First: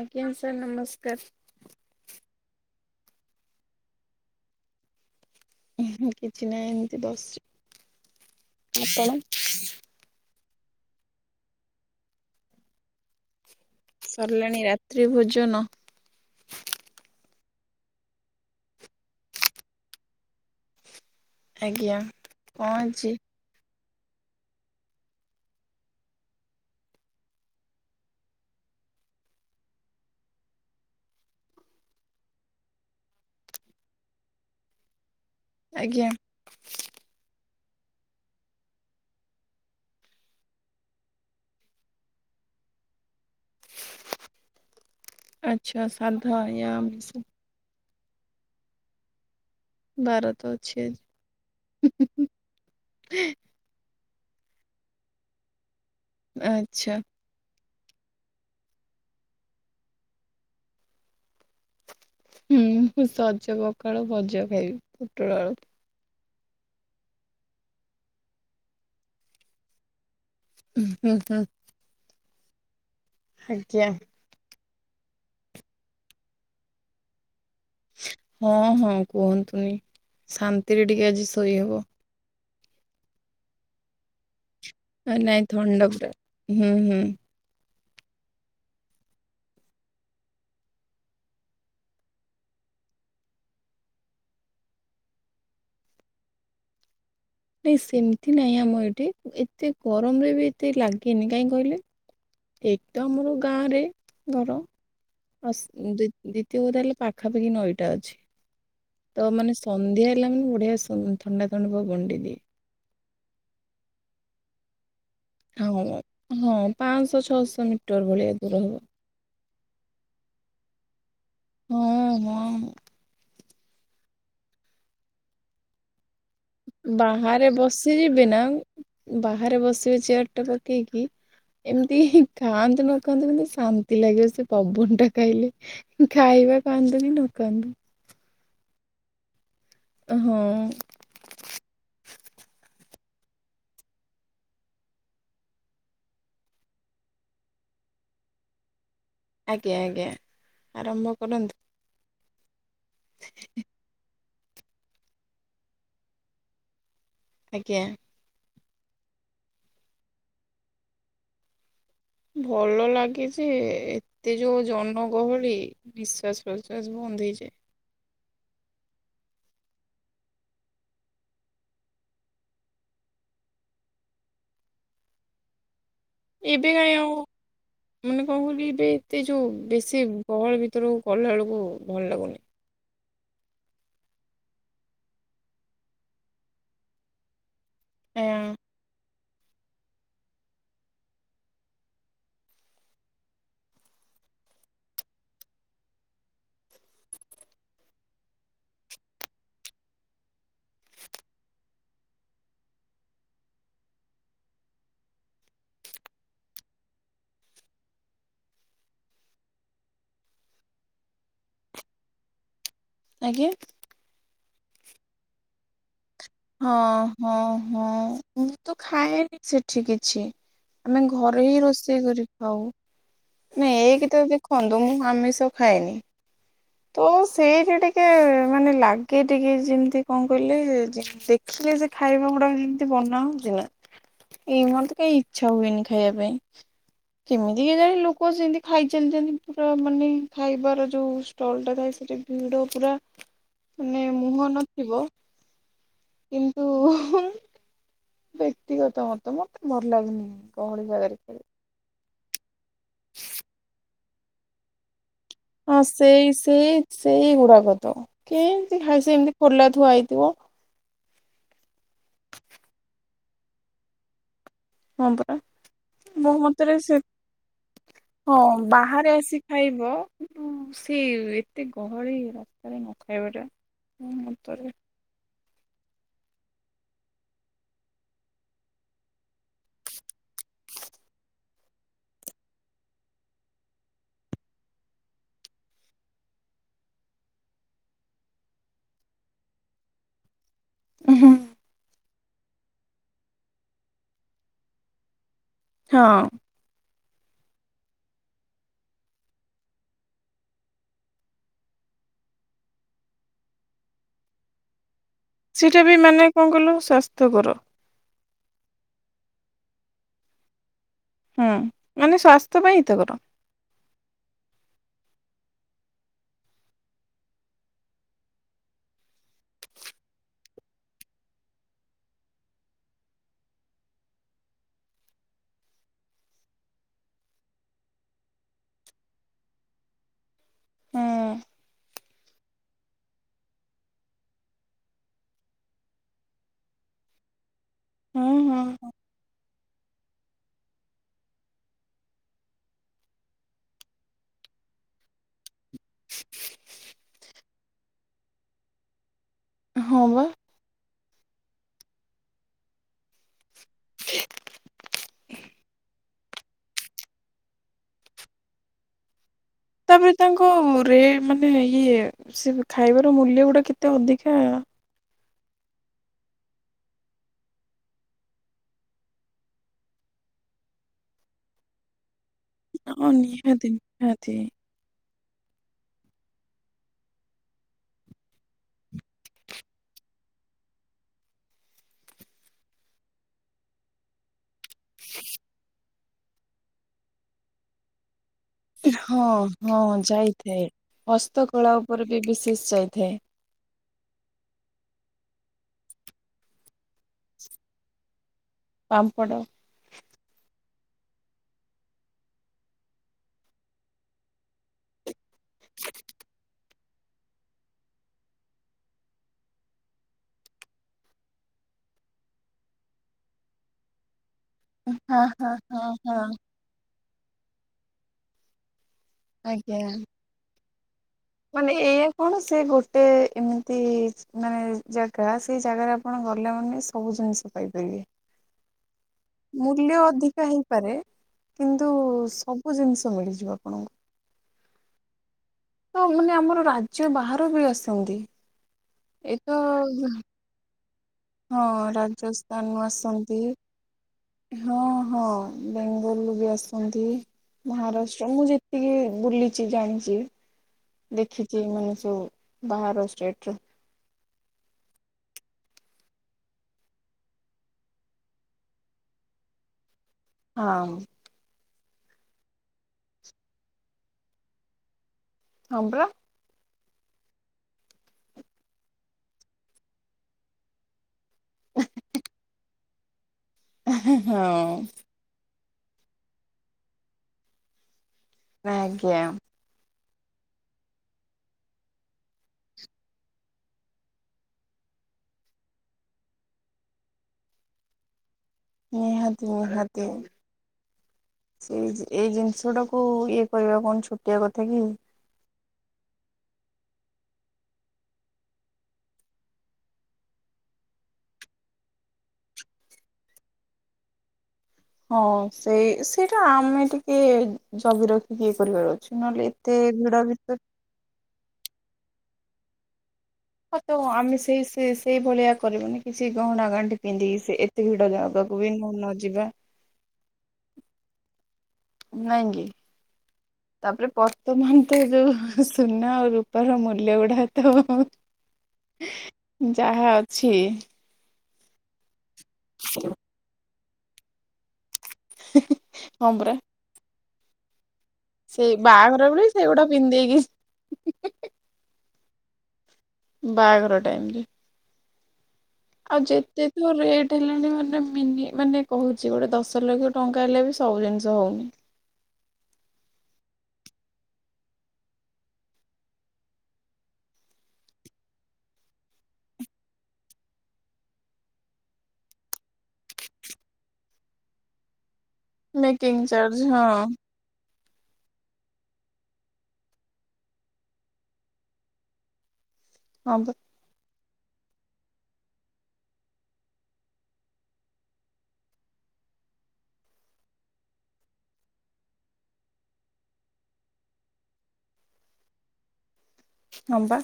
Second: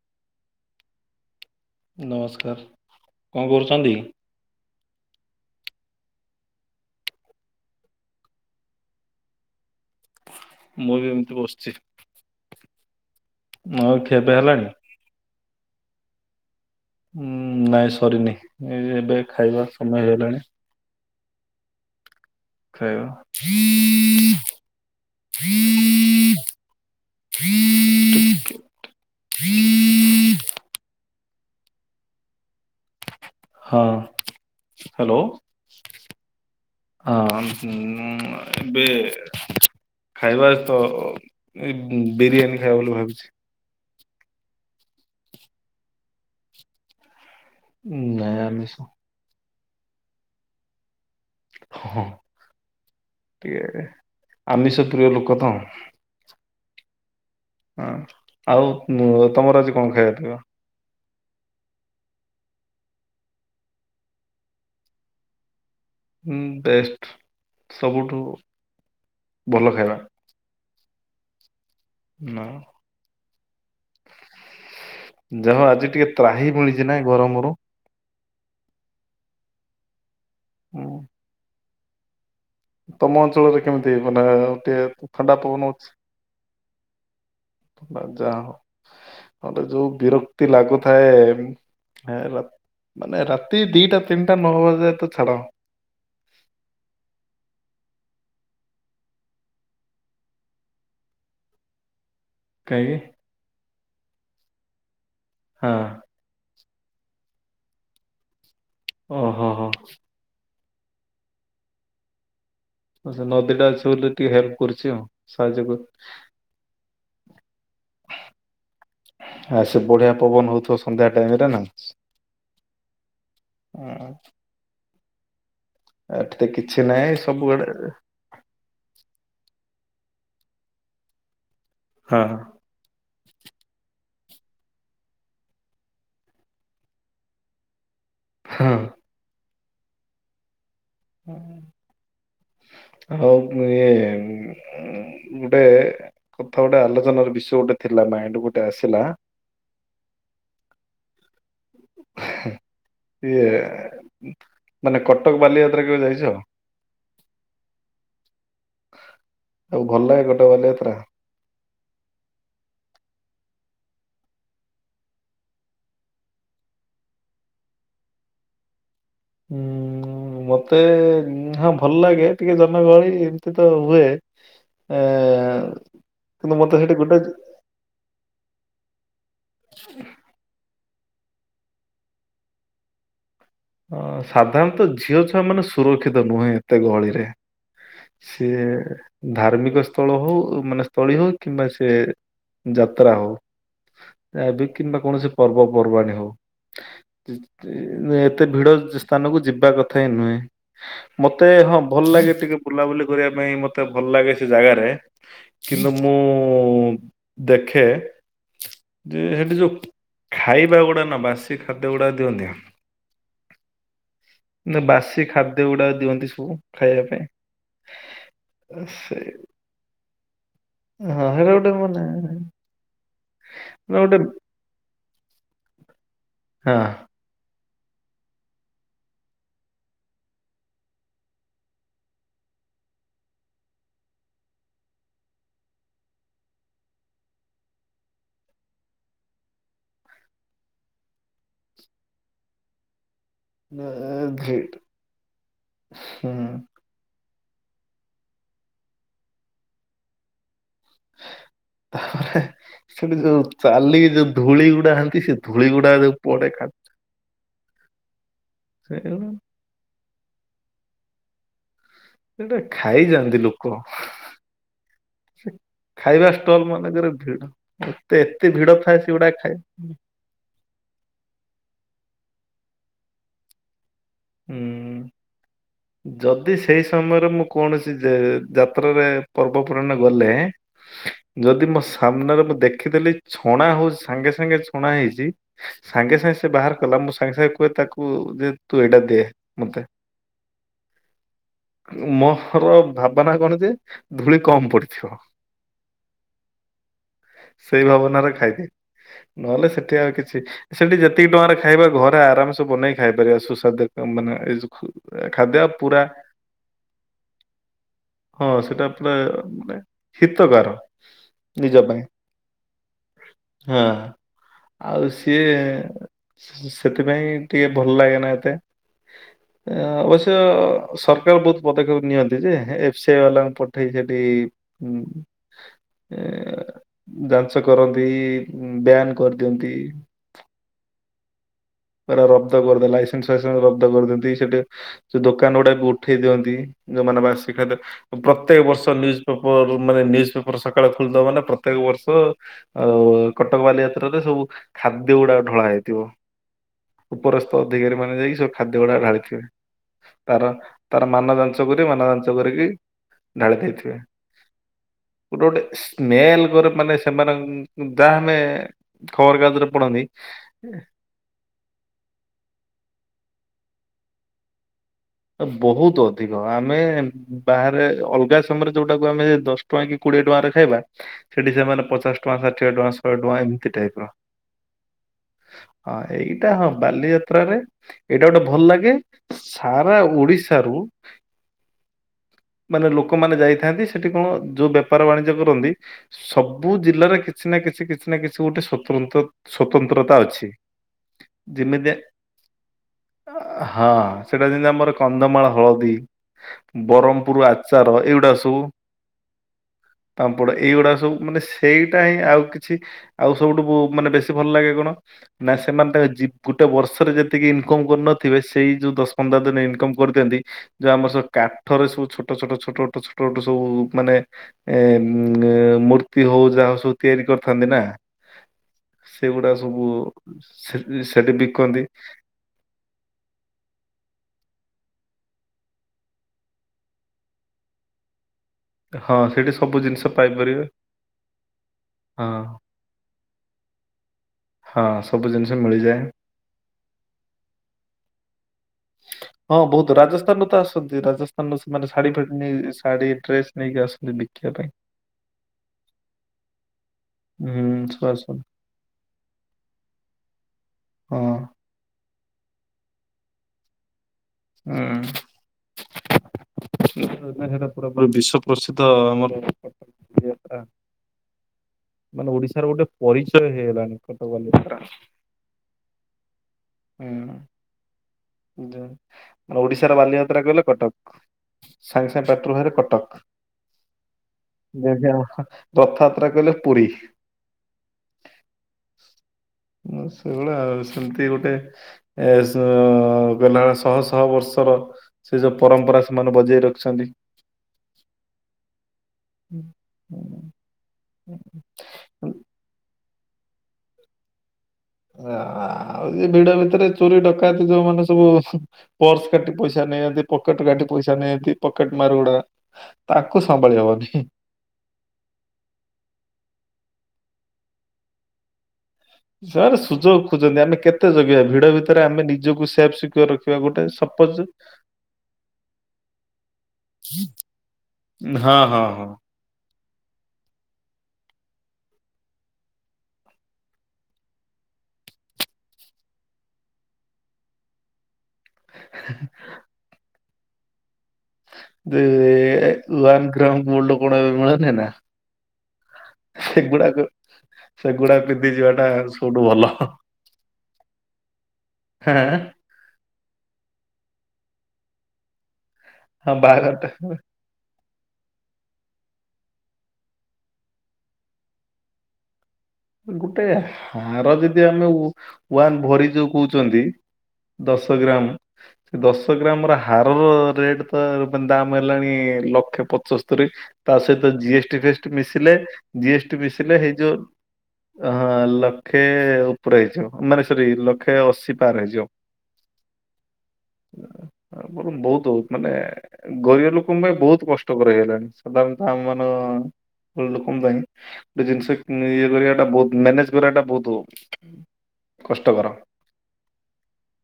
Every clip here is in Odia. ଆଜ୍ଞା ସାର୍ ନମସ୍କାର। ନମସ୍କାର କଣ କରୁଚନ୍ତି। କିଛି ନାହିଁ ଏମିତି ବସିଚି ଆପଣ ମୁଁ ବି ଏମିତି ବସିଚି। ଖିଆପିଆ ସରିଲାଣି ହେଲାଣି? ରାତ୍ରି ଭୋଜନ। ଉଁ ନାଇଁ ସରିନି ଏବେ ଖାଇବା ସମୟ ହେଇଗଲାଣି। ଆଜ୍ଞା। କଣ ଅଛି ଖାଇବା। ହଁ ହ୍ୟାଲୋ। ଆଜ୍ଞା। ହଁ ହୁ ଏବେ ଖାଇବା ତ ବିରିୟାନୀ ଖାଇବା ବୋଲି ଭାବିଚି। ଆଚ୍ଛା ସାଧା ବା ଆମିଷ। ନାଇଁ ଆମିଶ। ବାର ତ ଅଛି ଆଜି। ହଁ ଇଏରେ ଆମିଷ ପ୍ରିୟ ଲୋକ ତ। ଆଚ୍ଛା। ହଁ ଆଉ ତମର ଆଜି କଣ ଖାଇବା ପିବା। ହୁଁ ସଜ ପକାଳ ଭଜା ଖାଇବି ପୋଟଳ ଆଳୁ। ହୁଁ ବେଷ୍ଟ ସବୁଠୁ ଭଲ ଖାଇବା। ହଁ ହ ହ ନା। ଆଜ୍ଞା। ଯାହା ହୋଉ ଆଜି ଟିକେ ତ୍ରାହି ମିଳିଚି ନାଇଁ ଗରମରୁ। ହଁ ହଁ କୁହନ୍ତୁନି ଶାନ୍ତିରେ ଉଁ, ଟିକେ ଆଜି ଶୋଇହବ। ତମ ଅଞ୍ଚଳରେ କେମିତି ମାନେ ଗୋଟେ ଆ ନାଇ ଥଣ୍ଡା ପୁରା ହୁଁ ହୁଁ। ତ ଯାହା ହଉ ମତେ ଯୋଉ ବିରକ୍ତି ଲାଗୁଥାଏ ମାନେ ରାତି ଦିଟା ତିନିଟା ନଅ ହବାଯାଁ ତ ଛାଡ ନାଇଁ ସେମିତି ନାହିଁ ଆମ ଏଠି ଏତେ ଗରମରେ ବି ଏତେ ଲାଗେନି କାହିଁ କହିଲେ ଏକ କାହିଁକି ତ ଆମର ଗାଁରେ ଘର ହଁ [unintelligible] [unintelligible] ତାହେଲେ ପାଖାପାଖି ନଈଟା ଅଛି ତ ଓହୋ ମାନେ ହୋ ସନ୍ଧ୍ୟା ପିଲା ମାନେ ବଢିଆ ଥଣ୍ଡା ଥଣ୍ଡା ପବନଟେଦିଏ। ସେ ନଦୀ ଟା ଅଛି ବୋଲି ଟିକେ ହେଲ୍ପ କରୁଚି ଆଉ। ସାହାଯ୍ୟ କରୁ ହଁ ହଁ ପାଞ୍ଚଶହ ଛଅଶହ ମିଟର ଭଳିଆ ଦୂର ହବ। ଆ ସେ ବଢିଆ ପବନ ହଉଥିବ ସନ୍ଧ୍ୟା ଟାଇମ ରେ ନା। ହଁ ହଁ ହୁଁ। ଆଠ ତ କି ବାହାରେ ବସିଯିବେ ନା ବାହାରେ ବସିବେ ଚେୟାର ଟା ପକେଇକି ଏମିତି ହଁ ଖାଆନ୍ତୁନ କନ୍ତୁ କିନ୍ତୁ ଶାନ୍ତି ଲାଗିବ ସେ ପବନ ଟା ଖାଇଲେ ଖାଇବା ଖାଆନ୍ତୁ କି ନ ଖାଆନ୍ତୁ। ହଁ। ହଁ ହଁ ଆଉ ଇଏ [unintelligible] ଉ -ଗୋଟେ କଥା ଗୋଟେ ଆଲୋଚନାର ବିଷୟ ଗୋଟେ ଥିଲା ମାଇଣ୍ଡି ଗୋଟେ ଆସିଲା ଆଜ୍ଞା ଆଜ୍ଞା ଆରମ୍ଭ କରନ୍ତୁ ହେଁ ଇଏ ମାନେ କଟକ ବାଲିଯାତ୍ରା କେବେ ଯାଇଛ? ଆଜ୍ଞା ଆଉ ଭଲେ ଲାଗେ ଗୋଟେ ଗଲେ ଏଥାରା ଭଲ ଲାଗେଜେ ଏତେ ଯୋଉ ଜନଗହଳି ନିଶ୍ଵାସ ପ୍ରଶ୍ୱାସ ବନ୍ଦ ହେଇଯାଏ ହୁଁ ମତେ ଉ -ହଁ ଭଲ ଲାଗେ ଟିକେ ଜନଗହଳି ଏମିତି ତ ହୁଏ ଆ ଏବେ କାଇଁ ଆଉ ମାନେ କଣ କିଲ ଏବେ ଏତେ ଯୋଉ ବେଶୀ ଗହଳ ଭିତରୁକୁ ଗଲା ବେଳକୁ ଭଲ ଲାଗୁନି ଅ ସାଧାରଣତଃ ଝିଅ ଛୁଆ ମାନେ ସୁରକ୍ଷିତ ନୁହେଁ ଏତେ ଗହଳିରେ ଆଁ, ସିଏ ଧାର୍ମିକ ସ୍ଥଳ ହଉ ମାନେ ସ୍ଥଳୀ ହଉ କିମ୍ବା ସେ ଯାତ୍ରା ହଉ ଏବେ କିମ୍ବା କୌଣସି ପର୍ବପର୍ବାଣି ହଉ ଏତେ ଭିଡ଼ ଜ -ସ୍ଥାନକୁ ଯିବା କଥା ହିଁ ନୁହେଁ ମତେ ହଁ ଭଲ ଲାଗେ ଟିକେ ବୁଲାବୁଲି କରିବା ପାଇଁ ମତେ ଭଲ ଲାଗେ ସେ ଜାଗାରେ କିନ୍ତୁ ମୁଁ ଦେଖେ ଯେ ସେଠି ଯୋଉ ଖାଇବା ଗୁଡା ନା ବାସି ଖାଦ୍ୟ ଗୁଡାକ ଦିଅନ୍ତି ଆ ଆଜ୍ଞା ନା ବାସି ଖାଦ୍ୟ ଗୁଡା ଦିଅନ୍ତି ଶୁ ହଁ ହଁ ହଁ ମୁଁ ତ ସେ ଖାଏନି ସେଠି କିଛି ଆମେ ହଁ ଘରେ ହେରା ହିଁ ଗୋଟେ ମାନେ ରୋଷେଇ ହେରା କରିକି ଖାଉ ନାଇଁ ଏଇକି ଗୋଟେ ତ ଯଦି ଦେଖନ୍ତୁ ମୁଁ ଆମିଷ ଖାଏନି ହଁ ତୋଶ୍ ସେଇଠୀ ଟିକେ ମାନେ ଲାଗେ ଟିକେ ଯେମିତି କଣ କହିଲେ ଦେଖିଲେ ସେ ଖାଇବା ଗୁଡାକ ଯେମିତି ବନା ହଉଛି ନା ଏଇ ମାନ୍ ତ କାଇ ଇଚ୍ଛା ହୁଏନି ଖାଇବା ପାଇଁ କେମିତି କି ଜାଣି ଲୋକ ସେମିତି ଖାଇଚାଲିଛନ୍ତି ପୁରା ମାନେ ଖାଇବାର ଯୋଉ ଷ୍ଟଲ ଟା ଥାଏ ସେଠି ଭିଡ ପୁରା ନା ମାନେ ମୁହଁ ଘେଟ୍ ନଥିବ [unintelligible] କିନ୍ତୁ। ହୁ ମୁଁ ବ୍ୟକ୍ତିଗତ ମତ ମତେ ଭଲ ଲାଗେନି ଗହଳି ଜାଗାରେ ଖେଳି ତାପରେ ସେଠି ଯୋଉ ଚାଲିକି ଯୋଉ ଧୂଳି ଗୁଡା ହନ୍ତି ସେ ଧୂଳି ହଁ ଗୁଡା ଯୋଉ ସେଇ ପଡେ ଖା ସେଇ ସେଇ ଗୁଡ଼ାକତ କେମିତି ଖାଇସି ସେଗୁଡା ଏମିତି ପୋଲା ଥୁଆ ହେଇଥିବ ସେଟା ଖାଇଯାଆନ୍ତି ଲୋକ ହଁ ପରା ଖାଇବା ମୋ ଷ୍ଟଲ ମତରେ ସେ ମାନଙ୍କରେ ଭିଡ ଏତେ ହଁ ଏତେ ଭିଡ ଥାଏ ବାହାରେ ସେଗୁଡା ଆସି ଖାଇ ଖାଇବ ସେଇ ଏତେ ଗହଳି ରାସ୍ତାରେ ନ ଖାଇବାଟା ମୋ ମନ୍ତ ରେ ହୁଁ ଯଦି ସେଇ ସମୟରେ ମୁଁ କୌଣସି ଯେ -ଯାତ୍ରାରେ ପର୍ବ ପର୍ବାଣୀ ରେ ଗଲେ ଯଦି ମୋ ସାମ୍ନାରେ ମୁଁ ଦେଖିଦେଲି ଛଣା ହଉଛି ସାଙ୍ଗେ ସାଙ୍ଗେ ଛୁଣା ହେଇଛି ସାଙ୍ଗେ ସାଙ୍ଗେ ସେ ବାହାର କଲା ମୁଁ ସାଙ୍ଗେ ସାଙ୍ଗେ କୁହେ ତାକୁ ଯେ ତୁ ଏଇଟା ଦେ ମତେ ମ ର ଭାବାନା କଣ ଯେ ଧୂଳି କମ ପଡିଥିବ ହଁ ସେଇ ଭାବନାରେ ଖାଇଦିଏ। ନହେଲେ ସେଠି ଆଉ କିଛି ସେଠି ଯେତିକି ଟଙ୍କାରେ ଖାଇବା ଘରେ ଆରାମସେ ବନେଇକ ଖାଇପାରିବା ସୁସ୍ୱାଦୁ କ ମାନେ ଏଜଉ ଖୁ ଖାଦ୍ୟ ସେଇଟା ବି ପୁରା ମାନେ କଣ କହିଲ ସ୍ୱାସ୍ଥ୍ୟକର। ହଁ ସେଟା ପୁରା ମାନେ ହିତକାର। ହୁଁ ନିଜ ପାଇଁ ମାନେ ସ୍ୱାସ୍ଥ୍ୟ ପାଇଁ ହିତକାର। ହଁ। ଆଉ ସିଏ ସେ ସେଥିପାଇଁ ଟିକେ ଭଲ ଲାଗେନା ଏତେ। ଅଁ ଅବସ୍ୟ ସରକାର ବହୁତ ପଦକ୍ଷେପ ନିଅନ୍ତି ଯେ ଏଫସିଆଇ ବାଲାଙ୍କୁ ପଠେଇ ସେଠି ଉଁ ଏ ଯାଞ୍ଚ କରନ୍ତି ବ୍ୟାନ୍ କରିଦିଅନ୍ତି। ହଁ। ପୁରା ରବ୍ଦ କରିଦେଲା ଲାଇସେନ୍ସ ଫାଇସେନ୍ସ ରବ୍ଦ କରିଥାନ୍ତି ସେଠି। ସେଇ ଦୋକାନ ଗୁଡାକୁ ଉଠେଇ ଦିଅନ୍ତି ଯୋଉମାନେ ବାସିକ ଦା ହୁଁ ହୁଁ ପ୍ରତ୍ୟେକ ବର୍ଷ ନିଉ ପ୍ରବଳ ଯଉ ମାନେ ନ୍ୟୁଜ୍ ପେପର ସକାଳେ ଖୋଲିଦବ ମାନେ ପ୍ରତ୍ୟେକ ବର୍ଷ ଆଉ କଟକ ବାଲି ଯାତ୍ରାରେ ସବୁ ଖାଦ୍ୟ ଗୁଡାକ ଢଳା ହେଇଥିବ। ଉପରସ୍ତ ଅଧିକାରୀ ମାନେ ଯାଇକି ସେ ଖାଦ୍ୟ ଗୁଡାକ ଢାଳିଥିବେ ହଁ ବା ତାର ତାର ମାନ ଯାଞ୍ଚ କରି ମାନ ଯାଞ୍ଚ କରିକି ଢାଳି ଦେଇଥିବେ। ଗୋଟେ ଗୋଟେ ସ୍ମେଲ କରେ ମାନେ ସେମାନଂ ଯାହାନେ ଖବର କାଗଜରେ ପଢନ୍ତି ତାପରେ ତାଙ୍କ ରେ ମାନେ ଇଏ ସେ ଖାଇବାର ମୂଲ୍ୟ ଗୁଡା କେତେ ଅଧିକା। ବହୁତ ଅଧିକ ଆମେ ବାହାରେ ଅଲଗା ସମୟରେ ଯୋଉଟାକୁ ଆମେ ଦଶ ଟଙ୍କା କି କୋଡିଏ ଟଙ୍କାରେ ଖାଇବା ସେଠି ସେମାନେ ପଚାଶ ଟଙ୍କା ଷାଠିଏ ଟଙ୍କା ହଁ ଶହେ ଟଙ୍କା ନିହାତି ଏମିତି ଟାଇପ ର। ନିହାତି। ହଁ ଏଇଟା ହଁ ବାଲିଯାତ୍ରରେ ଏଇଟା ଗୋଟେ ଭଲ ଲାଗେ ସା ସାରା ଓଡିଶାରୁ ମାନେ ଲୋକମାନେ ଯାଇଥାନ୍ତି ସେଠି କଣ ଯୋଉ ବେପାର ବାଣିଜ୍ୟ କରନ୍ତି ସବୁ ଜିଲ୍ଲାର କିଛି ନା କିଛି କିଛି କି କିଛି ନା କିଛି ଗୋଟେ ସ୍ଵତନ୍ତ୍ର ହଁ ହଁ ସ୍ଵତନ୍ତ୍ରତା ଅଛି। ଯାଇଥାଏ। ହସ୍ତକଳା ଉପରେ ବି ବିଶେଷ ଯାଇଥାଏ। ଅ ହଁ ସେଠ ଏଟା ଯେମିତି ଆମର କନ୍ଧମାଳ ହଳଦୀ ବରମପୁର୍ ଆଚାର ଏଇଗୁଡ଼ା ସବୁ ପାମ୍ପଡ଼ ପାମ୍ପଡ଼ ଏଇଗୁଡ଼ା ସବୁ ମାନେ ସେଇଟା ହିଁ ଆଉ କିଛି ଆଉ ସବୁଠୁ ବୁ ମାନେ ବେଶୀ ଭଲ ଲାଗେ କଣ? ନା ସେମାନେ ତାଙ୍କ ଜିବ ଗୋଟେ ବର୍ଷରେ ଯେତିକି ଇନକମ କରୁନଥିବେ ସେଇ ଯୋଉ ଦଶ ପନ୍ଦର ଦିନେ ଇନକମ୍ କରି ଦିଅନ୍ତି। ଯଉ ଆମର ସବୁ କାଠର ସବୁ ଛୋଟ ଛୋଟ ଛୋଟ ଛୋଟ ଛୋଟ ଛଟ ସବୁ ମାନେ ହଁ ଏଁ ଉଁ ହଁ ଆଁ ହଁ ମୂର୍ତ୍ତି ହଁ ହଉ ଯାହା ହଉ ସବୁ ତିଆରି କରିଥାନ୍ତି ନା? ସେଗୁଡା ଆଜ୍ଞା ସବୁ ସେ ସେଠି ମାନେ ବିକନ୍ତି। ଏଇଆ କଣ ସେ ଗୋଟେ ଏମିତି ମାନେ ଜାଗା ସେଇ ଜାଗାରେ ଆପଣ ଗଲା ମାନ ସବୁ ଜିନିଷ ପାଇ ପାରିବେ। ହଁ ସେଠି ସବୁ ମୂଲ୍ୟ ଜିନିଷ ଅଧିକା ପାଇପାରିବେ ହେଇପାରେ କିନ୍ତୁ ହଁ ସବୁ ସବୁ ଜିନିଷ ମିଳିଯିବ ଆପଣଙ୍କୁ। ହଁ ସବୁ ଜିନିଷ ମିଳିଯା ତ ମାନେ ଆମର ରାଜ୍ୟ ବାହାରୁ ବି ଆସନ୍ତି। ଏଇତ ହଁ ବହୁତ ରାଜସ୍ଥାନରୁ ତ ଆସନ୍ତି ରାଜ ହଁ ରାଜସ୍ଥାନରୁୁ ଆସନ୍ତି ଡ୍ରେସ୍ ନେଇକି ଆସନ୍ତି ବିକିବା ପାଇଁ। ହଁ ହଁ ବେଙ୍ଗଲରୁୁ ବି ଆସ ଆସନ୍ତି ହୁଁ ସବୁ ମହାରାଷ୍ଟ୍ର ଆସନ୍ତି ମୁଁ ଯେତିକି ବୁଲିଛି ଜାଣିଛି। ହଁ। ଦେଖିଛି ମାନେ ସବୁ ବାହାର ଷ୍ଟେଟ ର। ହୁଁ। [unintelligible] ସେଟା ପୁରା ବିଶ୍ଵ ପ୍ରସିଦ୍ଧ ଆମର କଟକ ବାଲି ହଁ। ମାନେ ଓଡିଶାର ଗୋଟେ ପରିଚୟ ହେଇଗଲାଣି କଟକ ବାଲିଯାତ୍ରା। ହଁ ପରା ହୁଁ ମ ଓଡିଶାର ବାଲିଯାତ୍ରା କହିଲେ କଟକ। ସାଙ୍ଗେ ସାଙ୍ଗେ ପାଟିରୁ ବାହାରିବ କଟକ। ହଁ ଯେମିତି କଥା ରଥଯାତ୍ରା କାହିଲେ ପୁରୀ। ଆଜ୍ଞା। ହ ସେଇଭଳିଆ ଆଉ ସେମିତି ଗୋଟେ ଏ ସ ଅଗନା ଶହ ଶହ ବର୍ଷର ସେ ଯୋଉ ପରମ୍ପରା ସେମାନେ ବଜେଇ ରଖିଛନ୍ତି। ନିହାତି ନିହାତି ଆଉ ସେଇ ଯେ ଏଇ ଜିନିଷ ଟାକୁ ଇଏ କରିବା କଣ ଛୋଟିଆ କଥା କି? ଆଉ ଯେ ଭିଡ ଭିତରେ ଚୋରି ଡକାୟତି ଯୋଉମାନେ ସବୁ ପର୍ସ କାଟି ପଇସା ନେଇଯାଆନ୍ତି ପକେଟ କାଟି ପଇସା ନିହାନ୍ତି ପକେଟ ମାରଗୁଡା। ତାକୁ ସମ୍ଭାଳି ହବନି। ହଁ ସେଇ ସେଇଟା ଆମେ ଟିକେ ଜଗି ରଖି ଏ କରିବାର ଅଛ। ସାର୍ ସୁଯୋଗ ଖୋଜନ୍ତି ଆମେ କେତେ ଜଗିବା ଭିଡ ଭିତରେ ଆମେ ନିଜକୁ ସେଫ୍ ସିକୋର ରଖିବା। ହଁ ଗୋଟେ ତ ସପୋଜ ଆମେ ସେଇ ସେ ସେଇ ଭଳିଆ କରିବୁନି କିଛି ଗହଣା ଗାଣ୍ଡିି ପିନ୍ଧିକି ସେ ଏ ଭିଡ ହଁ ଜାଗାକୁ ବି ହଁ ହଁ। ନ ଯିବା ନାଇକି? ତାପରେ ବର୍ତ୍ତମାନ ତ ଯୋଉ ସୁନା ଆଉ ରୂପାର ମୂଲ୍ୟ ଗୁଡା ତ ଯାହା ଅଛି। ଯେ ୱାନ ଗ୍ରାମ ଗୋଲ୍ଡ କଣ ଏବେ ମିଳୁନି ନା? ହଁ ପରା ସେଗୁଡାକ ସେଗୁଡା ପିନ୍ଧି ଯିବାଟା ସବୁଠୁ ଭଲ। ଦେଗିସ୍। ହାଁ ବାଘର ଟାଇମରେ ଆଉ ହଁ ଯେତେ ବାହାଘରଟା ତୁ ରେଟ ହେଲାଣି ମାନେ ମିନି ମାନେ କହୁଛି ଗୋଟେ ଦଶ ଲକ୍ଷ ଟଙ୍କା ହେଲେ ବି ସବୁ ଜିନିଷ ହେଉନି। ଗୁଟେ ହାର ଯଦି ଆମେ ୱାନ୍ ଭରି ଯୋଉ କହୁଛନ୍ତି ଦଶ ଗ୍ରାମ ସେ ଦଶ ଗ୍ରାମ ର ହାରର ରେଟ୍ ତ ଦାମ ହେଲାଣି ଲକ୍ଷେ ପଚସ୍ତରୀ। ତା ସହିତ ଜିଏଷ୍ଟି ଫିଏଷ୍ଟୀ ମିଶିଲେ ମେକିଂ ଯିଏଷ୍ଟି ଟି ଚାର୍ଜ ମିଶିଲେ ହଁ ହେଇ ଯୋଉ ଅ ହଁ ଲକ୍ଷେ ଉପରେ ହେଇଯିବ ମାନେ ସରି ଲକ୍ଷେ ଅଶୀ ପାର ହେଇଯିବ। ହଁ ପା। ବ ବହୁତ ମାନେ ଗରିବ ଲୋକଙ୍କ ପାଇଁ ବହୁତ କଷ୍ଟକର ହେଇଲାଣି ସାଧାରଣତଃ ଆମ ମାନ ଭଲ ଲୋକମ ପାଇଁ ଗୋଟେ ଜିନିଷ ଇଏ କରିବା ଟା ବହୁ ମ୍ୟାନେଜ କରିବାଟା ବହୁତ କଷ୍ଟକର। ହଁ ବା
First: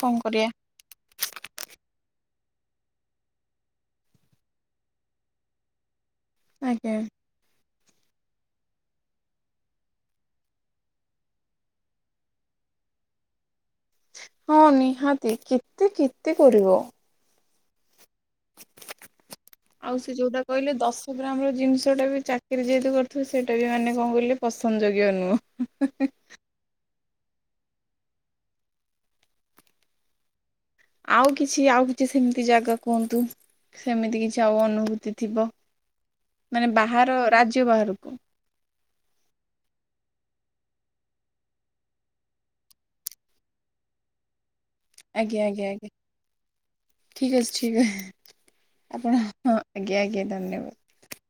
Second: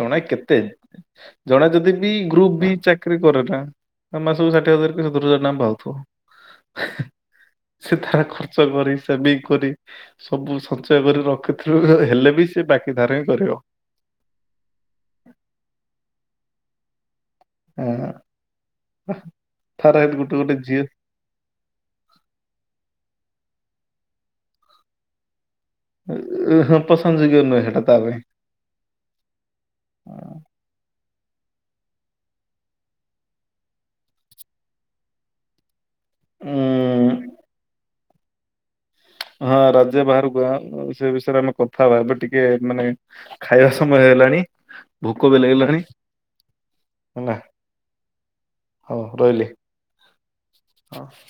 କଣ କରିବା? କେତେ ଜଣେ ଯଦି ବି ଗ୍ରୁପ ବି ଚାକିରି କରେ ନା ମାସକୁ ଷାଠିଏ ହଜାର ସତୁର ହଜାର ଟଙ୍କା ଆଜ୍ଞା ପାଉଥିବ। ସେ ତାର ଖର୍ଚ୍ଚ କରିି ସେ ବି କରି ସବୁ ସଞ୍ଚୟ କରି ରଖିଥିଲେ ବି ହେଲେ ବି ସେ ବାକି ଧାରା ହିଁ କରିବ। ହଁ ନିହାତି କେତେ କେତେ କରିବ। ହଁ ଥରେ ହେଲେ ଗୋଟେ ଗୋଟେ ଝିଅ ତାପରେ ଆମର ଜିନିଷଟା ବି ଚାକିରି ଯେହେତୁ କରୁଥିବୁ ସେଇଟା ବି ମାନେ କଣ କହିଲେ ପସନ୍ଦଯୋଗ୍ୟ ନୁହଁ। ପସନ୍ଦଯୋଗ୍ୟ ନୁହେ ହେଟା ତା ପାଇଁ। ଆଉ କିଛି ଆଉ କିଛି ସେମିତି ଜାଗା କୁହନ୍ତୁ? ସେମିତି କିଛି ଆଉ ଅନୁଭୂତି ଥିବ ମାନେ ବାହାର ଉଁ ରାଜ୍ୟ ବାହାରକୁ। ହଁ ରାଜ୍ୟ ବାହାରକୁ ଆ ସେ ବିଷୟରେ ଆମେ କଥା ହେବା ଏବେ ଟିକେ ମାନେ ଖାଇବା ସମୟ ହେଇଗଲାଣି ଭୋକ ବି ଲାଗିଲାଣି। ଠିକ୍ ହେଲା ଅଛି ଠିକ୍ ଅ ହଉ ଆପଣ ହଁ ରହିଲି। ଆଜ୍ଞା ଆଜ୍ଞା ଧନ୍ୟବାଦ। ହଁ।